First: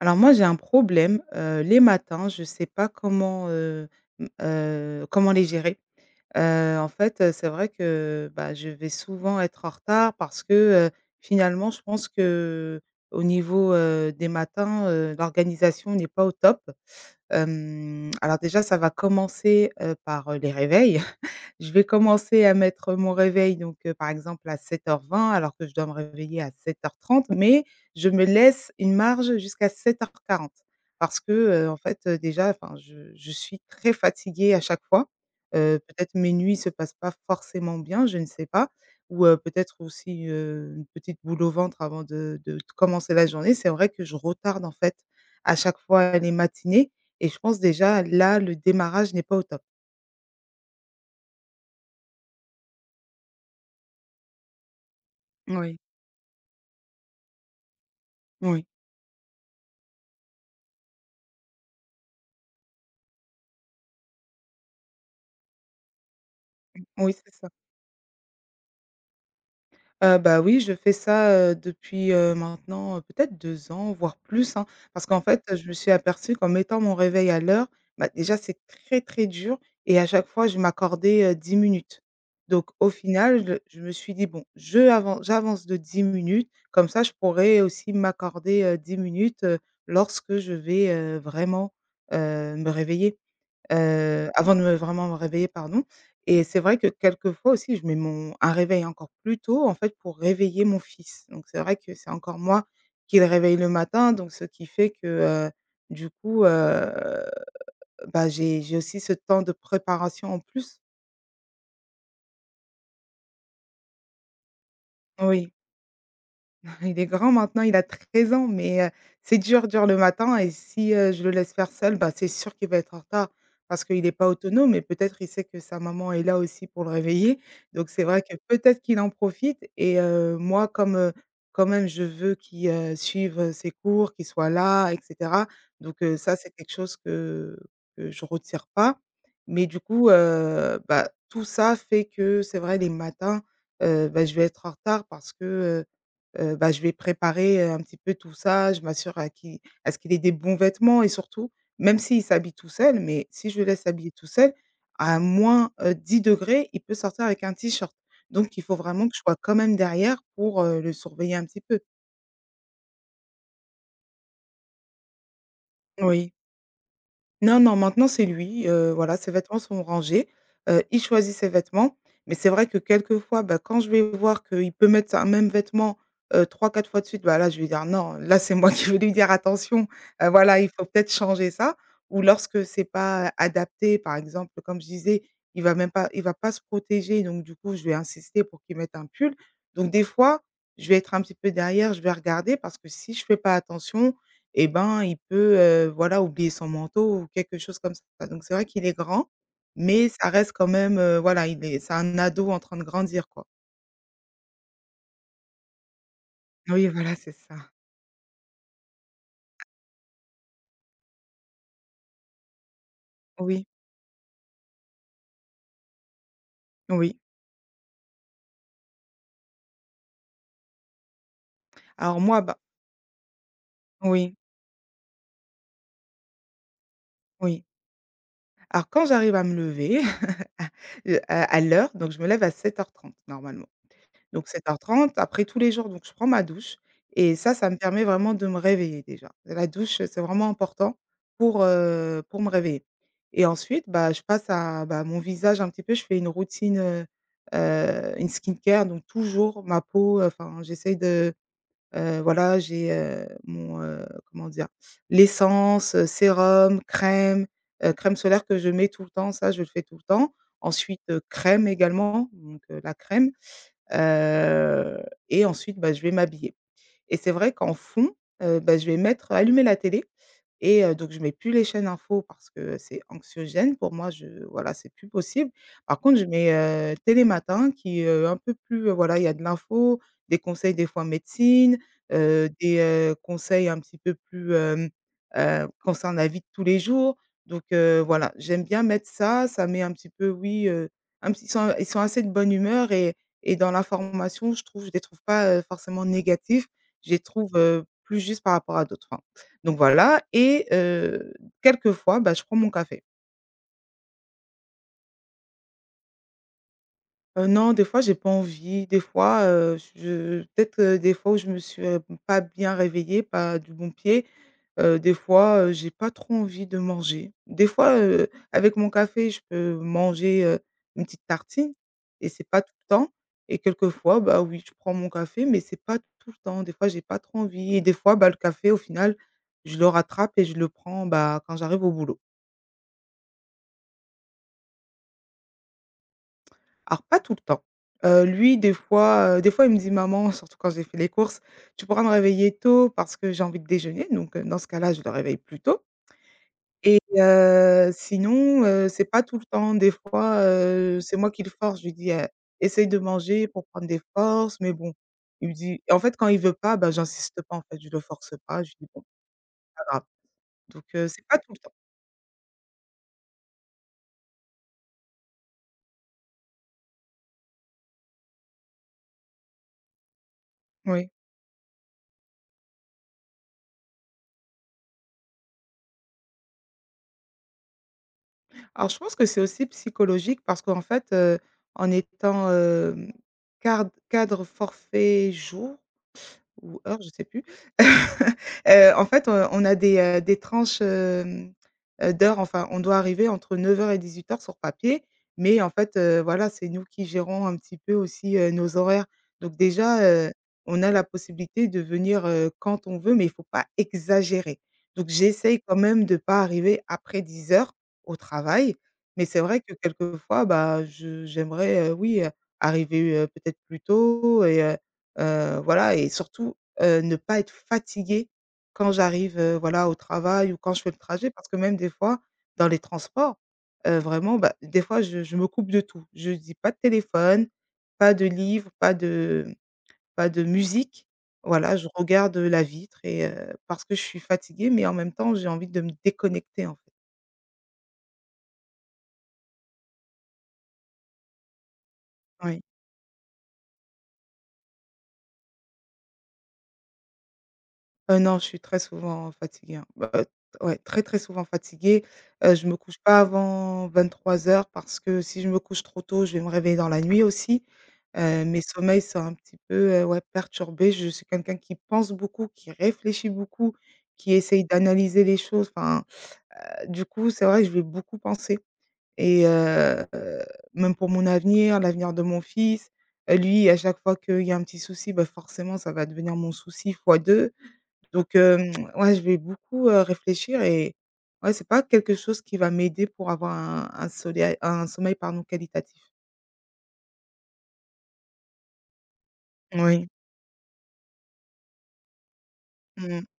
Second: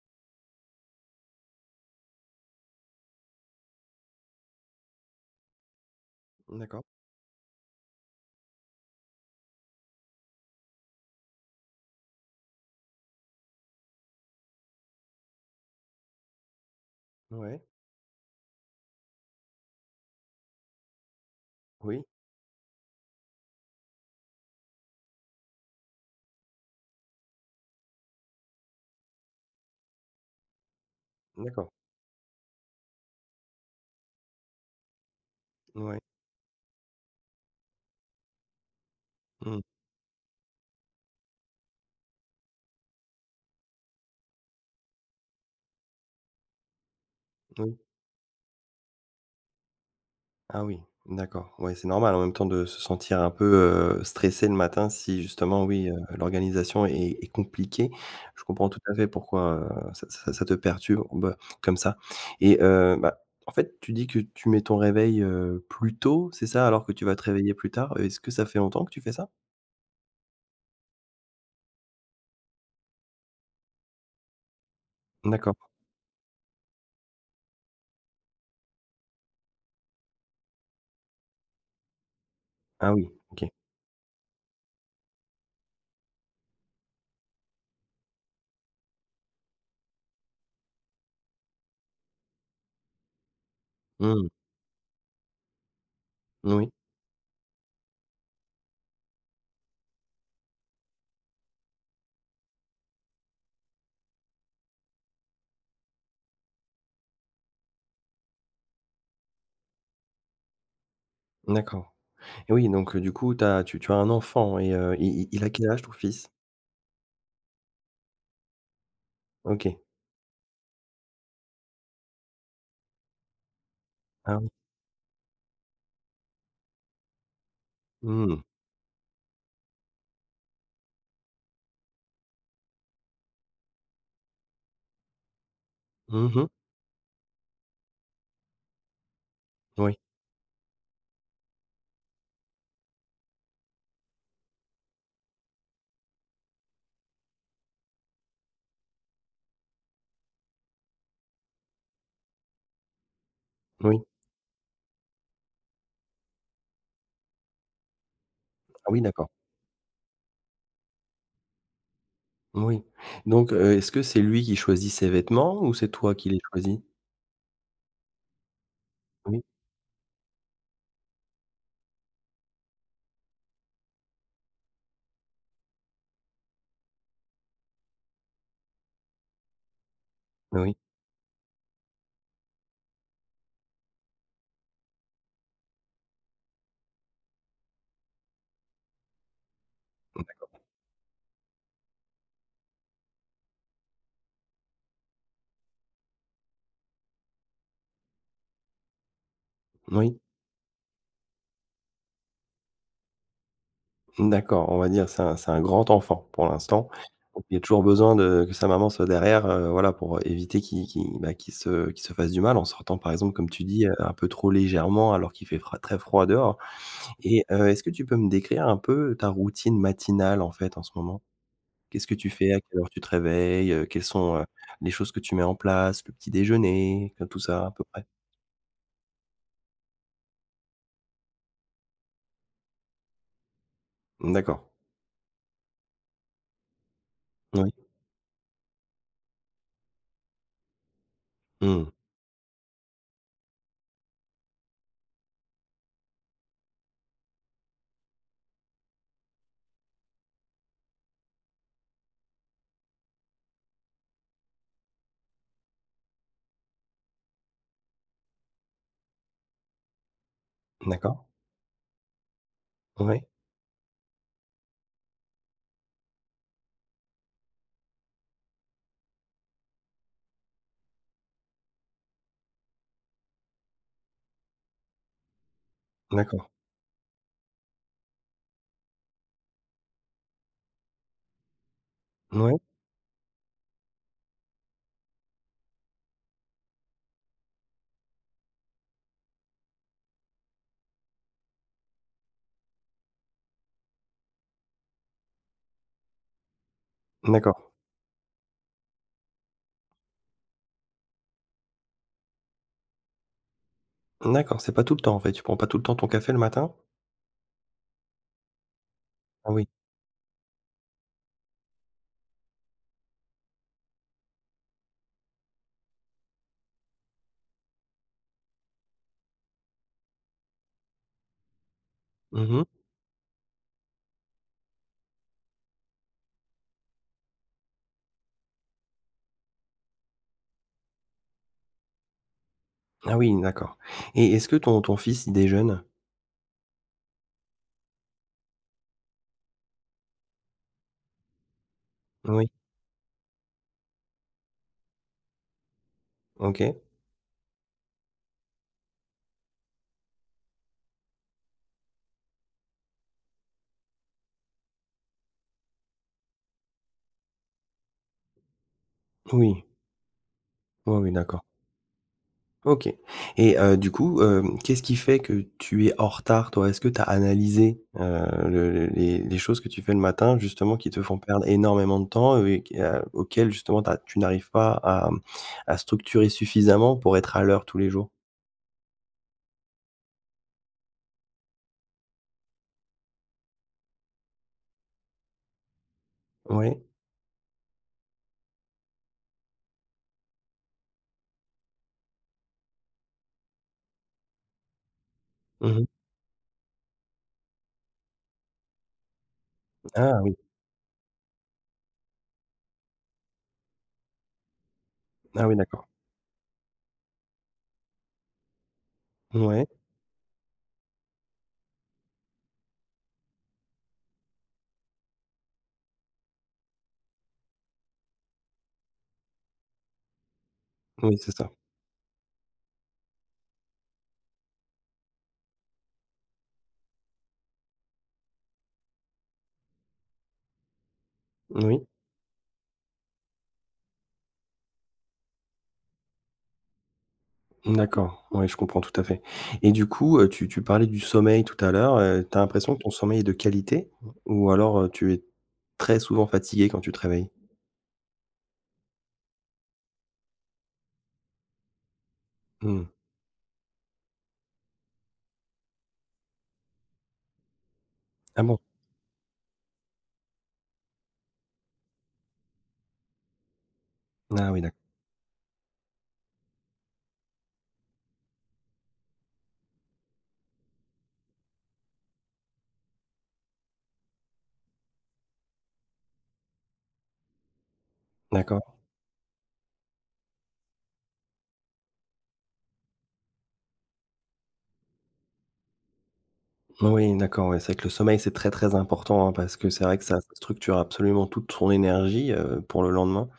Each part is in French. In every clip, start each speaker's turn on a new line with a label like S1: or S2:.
S1: Alors moi j'ai un problème, heu, les matins je sais pas comment, heu, mmh, heu, comment les gérer, heu,
S2: D'accord.
S1: en fait c'est vrai que, bah, je vais souvent être en retard. Parce que, heu, finalement je pense qu'au niveau, heu, des matins, heu, l'organisation n'est pas au top,
S2: Ouais.
S1: hem, alors déjà, ça va commencer, heu, par les réveils. Je vais
S2: Oui.
S1: commencer à mettre mon réveil donc heu, par exemple à 07:20, alors que je dois me réveiller à 07:30 mais, je me laisse une marge jusqu'à 07:40. Parce que, heu,
S2: D'accord.
S1: en fait, déjà, enfin, je je suis très fatiguée à chaque fois, heu,
S2: Mouais.
S1: peut-être mes nuits se passent pas forcément bien, je ne sais pas, ou, heu,
S2: Mmh.
S1: peut-être aussi, heu, une petite boule au ventre avant de de commencer la journée. C'est vrai que je retarde en fait, à chaque fois, les matinées et je pense
S2: Moui.
S1: déjà là, le démarrage n'est pas au top.
S2: Ah oui. D'accord. Ouais, c'est normal en même temps de se sentir un peu, heu, stressée le matin. Si justement,
S1: Moui.
S2: oui, heu, l'organisation est est compliquée. Je
S1: Oui.
S2: comprends tout à fait pourquoi, heu, ça ça ça te perturbe, heu, comme ça et heu, bah, en fait, tu dis que tu mets ton réveil, heu, plus tôt, c'est ça?
S1: Mmh
S2: Alors que tu vas
S1: oui,
S2: te
S1: c'est ça.
S2: réveiller plus tard. Est-ce que ça fait longtemps que tu fais ça?
S1: Heu, bah, oui je fais ça, heu, depuis, heu, maintenant peut-être 2 ans, voire plus, hein. Parce qu'en fait
S2: D'accord.
S1: je me suis aperçue qu'en mettant mon réveil à l'heure, bah, déjà c'est très, très dur et à chaque fois je m'accordais, heu, 10 minutes. Donc au
S2: Ah oui, OK.
S1: final je je me suis dit: «Bon je avance j'avance de 10 minutes, comme ça je pourrais aussi m'accorder, heu, 10 minutes, heu, lorsque je vais, heu, vraiment, heu, me réveiller,
S2: Mmh
S1: heu,
S2: mh.
S1: avant de me vraiment me réveiller», pardon et c'est
S2: Moui.
S1: vrai que quelquefois aussi, je mets mon un réveil encore plus tôt en fait, pour réveiller mon fils. Donc c'est vrai que c'est encore moi qui le réveille le matin donc ce qui fait que, heu, du coup, heu, bah, j'ai j'ai aussi ce temps de préparation en plus.
S2: D'accord et oui donc, heu, du coup tu as tu tu as un enfant et heu, il il il a
S1: Oui.
S2: quel âge ton fils?
S1: Il est grand maintenant, il a 13 ans. Mais, heu, c'est dur,
S2: OK.
S1: dur le matin et si, heu, je le laisse faire seul, bah, c'est sûr qu'il va être en retard. Parce qu'il est pas
S2: Ah oui.
S1: autonome et peut-être, il sait que sa maman est là aussi pour le réveiller. Donc c'est vrai
S2: Mmh
S1: que,
S2: mh.
S1: peut-être qu'il en profite et heu, moi comme, heu, quand même je veux qu'il, heu, suive ses cours, qu'il soit là et cetera. Donc, heu,
S2: Mmh
S1: ça
S2: mh.
S1: c'est quelque chose que que je retire pas. Mais du
S2: Oui.
S1: coup, heu, bah, tout ça, fait que c'est vrai les matins, heu, bah je vais être en retard parce que, heu, heu, bah, je vais préparer un petit peu tout ça. Je m'assure à qui à ce qu'il ait des bons vêtements et surtout, même s'il s'habille tout seul, mais si je laisse
S2: Moui.
S1: s'habiller tout seul à moins, heu, 10°, il peut sortir avec un t-shirt. Donc il faut
S2: Ah oui
S1: vraiment que je
S2: d'accord.
S1: sois quand même derrière pour, heu, le surveiller un petit peu.
S2: Moui. Donc heu, est-ce que c'est lui qui choisit ses vêtements ou c'est toi qui
S1: Oui.
S2: les choisis?
S1: Non, non maintenant c'est lui, heu, voilà ses
S2: Oui.
S1: vêtements sont rangés, heu, il choisit ses vêtements. Mais c'est vrai que quelques fois, bah, quand je vais voir qu'il peut mettre un même vêtement, heu, 3-4 fois de suite, bah, là je vais dire: «Non», là, c'est moi qui vais lui dire: «Attention, heu, voilà,
S2: Bah
S1: il
S2: oui.
S1: faut peut-être changer ça». Ou lorsque c'est pas adapté, par exemple comme je disais, il va même pas il va pas se protéger, donc du coup je vais insister pour qu'il mette un pull. Donc des fois,
S2: D'accord.
S1: je vais être un petit peu derrière, je vais regarder. Parce que si je fais pas attention et ben, il peut, heu, voilà oublier son manteau ou quelque chose comme ça. Donc c'est vrai qu'il est grand, mais
S2: Moui.
S1: ça reste quand même, heu, voilà il est c'est un ado en train de grandir quoi.
S2: Mmh d'accord, on va dire c'est un c'est un grand enfant, pour l'instant.
S1: Oui voilà c'est
S2: Il a
S1: ça.
S2: toujours besoin de que sa maman soit derrière, heu, voilà, pour éviter qu'il qu'il, bah, qu'il se qu'il se fasse du mal en sortant, par exemple, comme tu
S1: Oui.
S2: dis, heu, un peu trop légèrement alors qu'il fait fra très froid dehors
S1: Oui.
S2: et heu, est-ce que tu peux me décrire un peu ta routine matinale en fait, en ce moment? Qu'est-ce que
S1: Alors
S2: tu
S1: moi,
S2: fais?
S1: bah
S2: À quelle heure tu te réveilles, heu? Quelles
S1: Oui.
S2: sont, heu, les choses que tu mets en place? Le petit-déjeuner? Enfin tout
S1: Oui.
S2: ça à peu près.
S1: Alors quand j'arrive à me lever à, heu, à à l'heure, donc je me lève à 07:30 normalement.
S2: Mmh
S1: Donc
S2: d'accord.
S1: 07:30, après tous les jours, donc je prends ma douche et ça, ça me
S2: Oui.
S1: permet vraiment de me réveiller déjà. La douche c'est vraiment important pour,
S2: Mmh.
S1: heu, pour me réveiller et ensuite, bah, je passe à, bah, mon visage un petit peu. Je fais une routine, heu, heu, une skin care. Donc, toujours ma peau, enfin, j'essaie de, heu, voilà j'ai, heu, mon, heu, comment dire? L'essence, sérum, crème, heu, crème solaire que je mets tout le temps, ça je le fais tout le temps. Ensuite,
S2: D'accord.
S1: crème également donc heu, la
S2: Ouais.
S1: crème, heu et ensuite, bah, je vais m'habiller et c'est vrai qu'en fond, heu, bah, je vais mettre allumer la télé et heu, donc, je mets plus les chaînes infos parce que c'est anxiogène, pour moi je voilà c'est plus possible. Par contre je
S2: D'accord.
S1: mets, heu, Télématin qui est un peu plus, heu, voilà il y a de l'info, des conseils des fois médecine, heu,
S2: Mouais.
S1: des, heu, conseils un petit peu plus, hem, heu, concernant la vie de tous les jours. Donc heu, voilà. J'aime bien mettre ça, ça met un petit peu oui, heu, un petit ils sont ils sont assez de bonne humeur et et dans l'information je trouve je les trouve pas, heu, forcément négatifs. Je les trouve,
S2: D'accord.
S1: heu, plus juste par rapport à d'autres, hein. Donc voilà et heu, quelques fois, bah, je prends mon café.
S2: D'accord, c'est pas tout le temps en fait? Tu prends pas tout le temps ton café le matin?
S1: Heu, non des fois j'ai pas envie. Des fois,
S2: Ah oui.
S1: heu, j je peut-être des fois où je me suis, heu, pas bien réveillée, pas du bon pied, heu, des fois, heu, j'ai pas trop envie de manger. Des fois, heu, avec mon café je peux manger, heu, une petite tartine et c'est
S2: Mmh
S1: pas
S2: mh.
S1: tout le temps et quelques fois, bah, oui je prends mon café. Mais c'est pas tout le temps. Des fois, j'ai pas trop envie et des fois, bah, le café au final, je le rattrape et je le prends, bah, quand j'arrive au boulot.
S2: Ah oui d'accord, et est-ce que ton ton fils il déjeune?
S1: Alors pas tout le temps, heu, lui des fois, heu, des fois il me dit: «Maman» surtout quand j'ai fait les courses: «Tu pourras me
S2: Oui.
S1: réveiller tôt parce que j'ai envie de déjeuner», donc heu, dans ce cas-là, je le réveille plus tôt.
S2: OK.
S1: Et heu, sinon, heu, c'est pas tout le temps. Des fois, heu, c'est moi qui le force, je lui dis heu: «Essaye de manger pour prendre des forces» mais bon, il me dit en fait, quand il veut pas, bah, j'insiste pas en fait, je le force pas, je dis bon:
S2: Oui.
S1: «Pas grave», donc
S2: Oui,
S1: heu,
S2: oui,
S1: c'est pas
S2: d'accord.
S1: tout le temps.
S2: OK et heu, du coup, hem, qu'est-ce qui fait que tu es en retard, toi? Est-ce que tu as analysé, heu, le le les les choses que tu fais le matin justement, qui te
S1: Oui.
S2: font perdre énormément de temps et au et qu a auquel justement tu as tu n'arrives pas à, mmh, à structurer suffisamment pour être à l'heure tous les jours?
S1: Alors, je pense que c'est aussi psychologique parce qu'en fait, heu, en étant, hem, card cadre forfait jours ou
S2: Oui.
S1: heures, je sais plus, heu, en fait, heu, on a des, heu, des tranches, hem, heu, d'heures, enfin on doit arriver entre 09:00 et 18:00 sur papier, mais en
S2: Mmh mh.
S1: fait, heu, voilà, c'est nous qui gérons un petit peu aussi, heu, nos horaires, donc déjà,
S2: Ah
S1: heu,
S2: oui.
S1: on a la possibilité de venir, heu, quand on veut, mais il faut pas exagérer, donc
S2: Ah oui
S1: j'essaye quand
S2: d'accord.
S1: même de pas arriver après 10:00 au travail, mais c'est vrai
S2: Mouais.
S1: que quelquefois, bah, je j'aimerais, heu, oui, heu, arriver, heu, peut-être plus tôt et heu heu, voilà, et surtout, heu, ne pas être fatiguée quand j'arrive, heu, voilà, au travail ou quand je fais le
S2: Moui
S1: trajet
S2: c'est
S1: parce
S2: ça.
S1: que, même des fois dans les transports, heu, vraiment, bah, des fois je je me coupe de tout. Je me dis: «Pas de téléphone, pas de livres, pas de, mmh, pas de musique» voilà,
S2: Moui.
S1: je regarde la vitre et parce que je suis fatiguée, mais en même temps, j'ai envie de me déconnecter, en fait.
S2: Mmh, d'accord, oui, je comprends tout à fait, et du coup, heu, tu tu parlais du sommeil tout à l'heure, heu, tu as
S1: Oui.
S2: l'impression que ton sommeil est de qualité, ou alors, heu, tu es très souvent fatiguée quand tu te réveilles?
S1: Heu, non, je suis très souvent fatiguée, hein. Bah [unintelligible] ouais très, très souvent fatiguée, heu, je me
S2: Mmh.
S1: couche pas avant 23:00 parce que si je me couche trop tôt, je vais me réveiller dans la nuit aussi,
S2: Ah
S1: heu,
S2: bon?
S1: mes sommeils sont un petit peu heu, ouais perturbés. Je suis quelqu'un qui pense beaucoup, qui réfléchit beaucoup, qui
S2: Ah oui
S1: essaye
S2: d'a
S1: d'analyser les choses, enfin, heu, du coup c'est vrai que je vais beaucoup penser, et heu heu, même pour mon avenir, l'avenir de mon fils. Heu, lui à chaque fois qu'il y a un petit souci, bah, forcément ça va devenir mon souci fois 2. Donc hem,
S2: D'accord.
S1: ouais je vais beaucoup, heu, réfléchir et ouais c'est pas quelque chose qui va m'aider pour avoir un un soleil un sommeil pardon qualitatif.
S2: Moui d'accord, ouais c'est vrai que le sommeil c'est très, très important hein, parce que c'est vrai que
S1: Moui.
S2: ça structure absolument toute son énergie, heu, pour le
S1: Mmh mh,
S2: lendemain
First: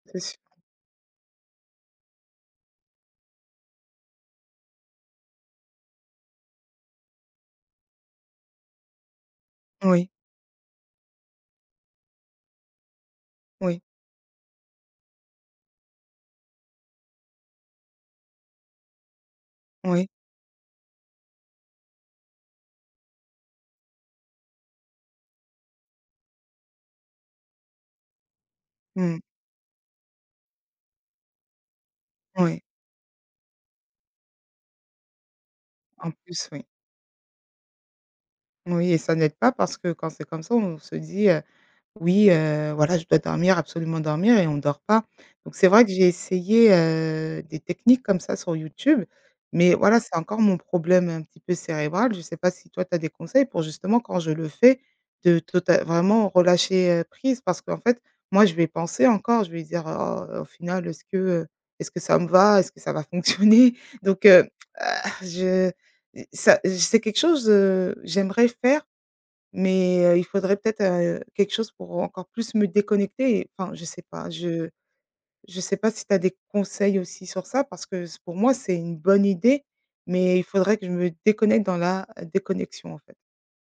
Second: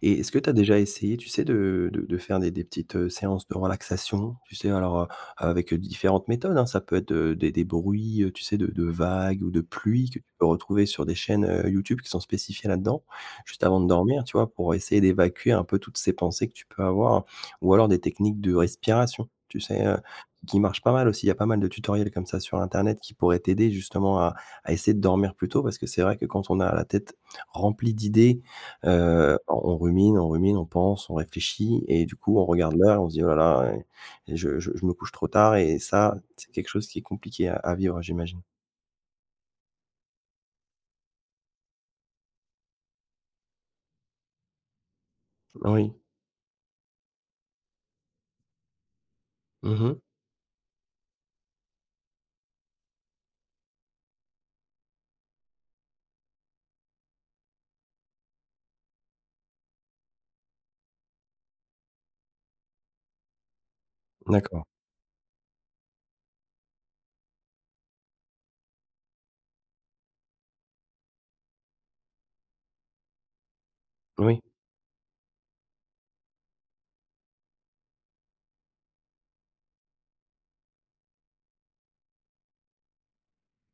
S2: et
S1: c'est
S2: est-ce
S1: sûr.
S2: que tu as déjà essayé tu sais de de de faire des des petites, heu, séances de relaxation? Tu sais, alors, heu heu, avec différentes méthodes, hein, ça peut être, heu, des des bruits, heu, tu sais de de vagues ou de pluie
S1: Oui.
S2: que, tu peux retrouver sur des chaînes, heu, YouTube qui sont spécifiées là-dedans. Juste avant
S1: Oui.
S2: de dormir, tu vois? Pour essayer d'évacuer un peu toutes ces pensées que tu peux avoir, ou alors des techniques de respiration, tu sais, heu,
S1: Oui.
S2: qui marchent pas mal aussi, il y a pas mal de tutoriels comme ça sur internet qui pourraient t'aider justement à à essayer de dormir plus tôt. Parce que c'est vrai que quand on a la tête, remplie d'idées,
S1: Mmh mh.
S2: heu, on on rumine, on rumine, on pense, on réfléchit et du coup, on
S1: Oui.
S2: regarde l'heure, et on se dit: «oh la la, et et je je je me couche trop tard» et
S1: En
S2: ça,
S1: plus,
S2: c'est
S1: oui.
S2: quelque chose qui est compliqué à à vivre j'imagine.
S1: Oui et ça n'aide pas parce que quand c'est comme ça on se dit, heu: «Oui, heu, voilà je dois dormir absolument dormir et on dort pas». Donc c'est vrai que
S2: Oui.
S1: j'ai essayé, heu, des techniques comme ça sur YouTube, mais
S2: Mmh mh.
S1: voilà c'est encore mon problème un petit peu cérébral, je sais pas si toi tu as des conseils pour justement quand je le fais, de total vraiment relâcher, heu, prise parce qu'en fait, moi je vais penser encore. Je vais dire: «Oh, au final, est-ce que, heu est-ce que ça me va? Est-ce que ça va fonctionner? donc heu
S2: D'accord.
S1: heu, je i ça, c'est j c'est quelque chose, heu, j'aimerais faire, mais heu, il faudrait peut-être, heu, quelque chose pour encore plus me déconnecter, et enfin je sais pas,
S2: Oui.
S1: je je sais pas si tu as des conseils aussi sur ça parce que c pour moi, c'est une bonne idée, mais il faudrait que je me déconnecte dans la déconnexion, en fait.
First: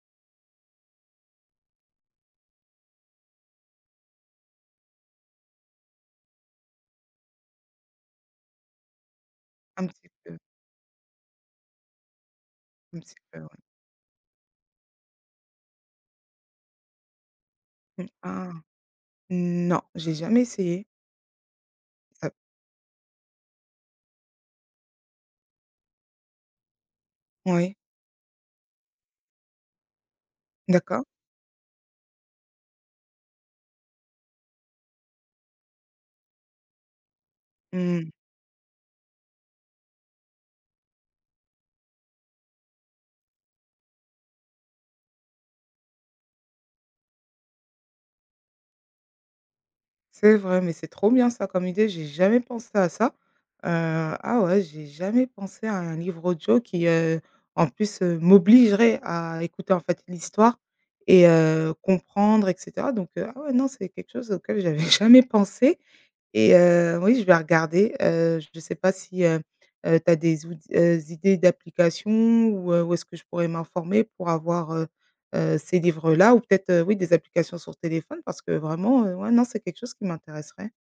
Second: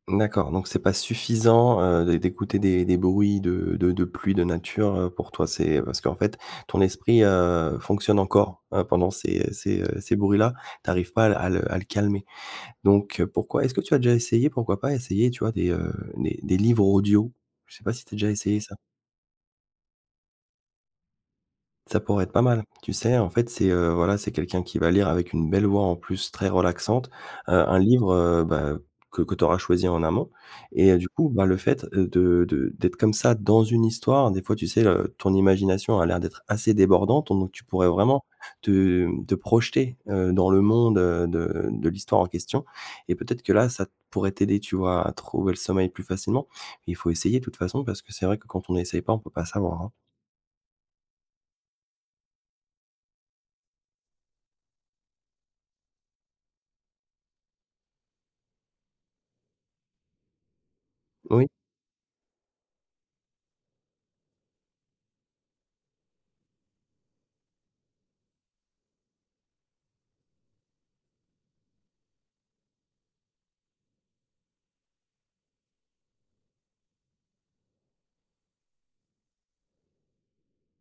S2: D'accord. Donc c'est pas suffisant, heu, d'é d'écouter des des bruits de de de pluie, de nature, heu. Pour toi, c'est parce qu'en fait, ton esprit, heu, fonctionne encore, heu, pendant ces ces,
S1: Ah mais
S2: heu
S1: c'est
S2: ces
S1: que
S2: bruits-là, tu arrives pas à le à le à le calmer
S1: Mmh, c'est
S2: donc heu,
S1: clair, ouais.
S2: pourquoi est-ce que tu as déjà essayé pourquoi pas essayer, tu vois, des, heu des des livres audio? Je sais pas si
S1: Mmh,
S2: tu as déjà
S1: ah!
S2: essayé ça?
S1: Non j'ai jamais essayé.
S2: Ça pourrait
S1: Heu
S2: être pas mal, tu sais, en fait, c'est heu, voilà, c'est quelqu'un qui va lire, avec une belle voix en plus très relaxante, heu,
S1: Oui.
S2: un livre, heu, bah que que tu auras choisi en amont et heu,
S1: D'accord.
S2: du coup, bah, le fait, heu, de de d'être comme ça dans une histoire, des fois, tu sais, heu, ton imagination à l'air d'être assez débordante donc tu pourrais
S1: Mmh mh.
S2: vraiment te, hem te projeter, heu, dans le monde de de de l'histoire en question et peut-être que là, ça pourrait t'aider. Tu vois? À trouver le sommeil plus facilement. Il faut essayer de toute façon parce que c'est vrai que quand on n'essaye pas, on peut pas savoir, hein?
S1: C'est vrai, mais c'est trop bien ça comme idée, j'ai jamais pensé à ça. Heu, ah ouais, j'ai jamais pensé à un livre audio qui heu, en plus heu, m'obligerait à écouter, en fait, l'histoire et
S2: Oui.
S1: heu, comprendre et cetera donc heu, ah ouais, non, c'est quelque chose auquel j'avais jamais pensé et heu, oui, je vais regarder heu. Je sais pas si heu heu, tu as des out s heu, des idées d'applications ou heu où est-ce que je pourrais m'informer pour avoir, heu heu, ces livres-là? Ou peut-être, oui, des applications sur téléphone parce que vraiment, heu, ouais, non, c'est quelque chose qui m'intéresserait.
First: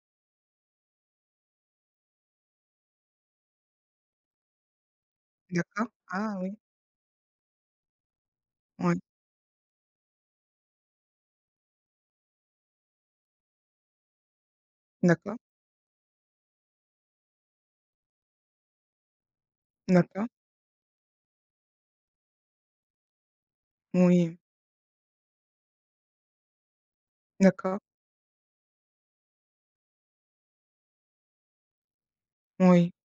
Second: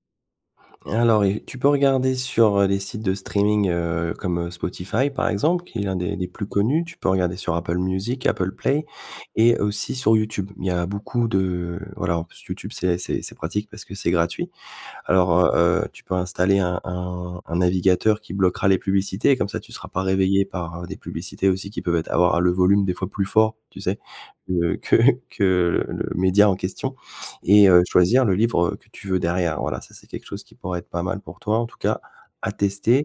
S2: Alors il tu peux regarder sur heu, les sites de streaming, heu, comme heu, Spotify par exemple qui est
S1: D'accord.
S2: l'un des des
S1: Ah
S2: plus
S1: oui!
S2: connus. Tu peux regarder sur Apple musique, Apple play
S1: Ouais.
S2: et aussi sur YouTube. Il y a beaucoup de, voilà, en plus YouTube c'est c'est c'est pratique parce que c'est gratuit. Alors,
S1: D'accord.
S2: heu heu, tu peux installer un un un navigateur qui bloquera les publicités, comme ça, tu seras pas
S1: D'accord.
S2: réveillé par des publicités aussi qui peuvent être avoir le volume, des fois, plus fort. Tu sais?
S1: Oui.
S2: Que que, heu, que le média en question et
S1: D'accord.
S2: heu, de choisir le livre, heu, que tu veux derrière. Voilà, ça c'est quelque chose qui pourrait être pas mal pour toi en tout cas, à
S1: Oui.
S2: tester,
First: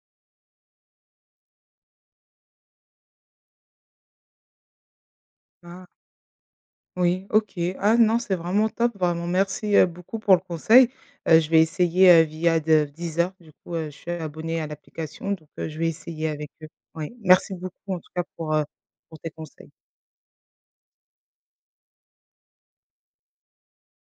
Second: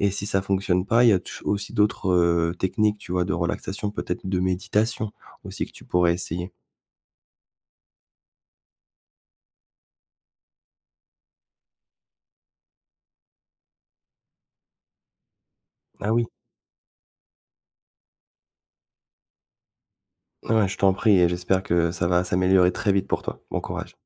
S2: et si ça fonctionne pas il y a touj aussi d'autres, heu, techniques, tu vois, de relaxation, peut-être de méditation aussi que tu
S1: Ah!
S2: pourrais essayer.
S1: Oui. OK. Ah non, c'est vraiment top, vraiment merci, heu, beaucoup, pour le conseil. Heu, je vais essayer, heu, via de Deezer, du coup, je suis abonnée à l'application donc heu, je vais
S2: Ah
S1: essayer
S2: oui.
S1: avec eux. Oui. Merci beaucoup en tout cas pour heu pour tes conseils.
S2: Eh beh, je t'en prie et j'espère que ça va s'améliorer très vite pour toi, bon courage.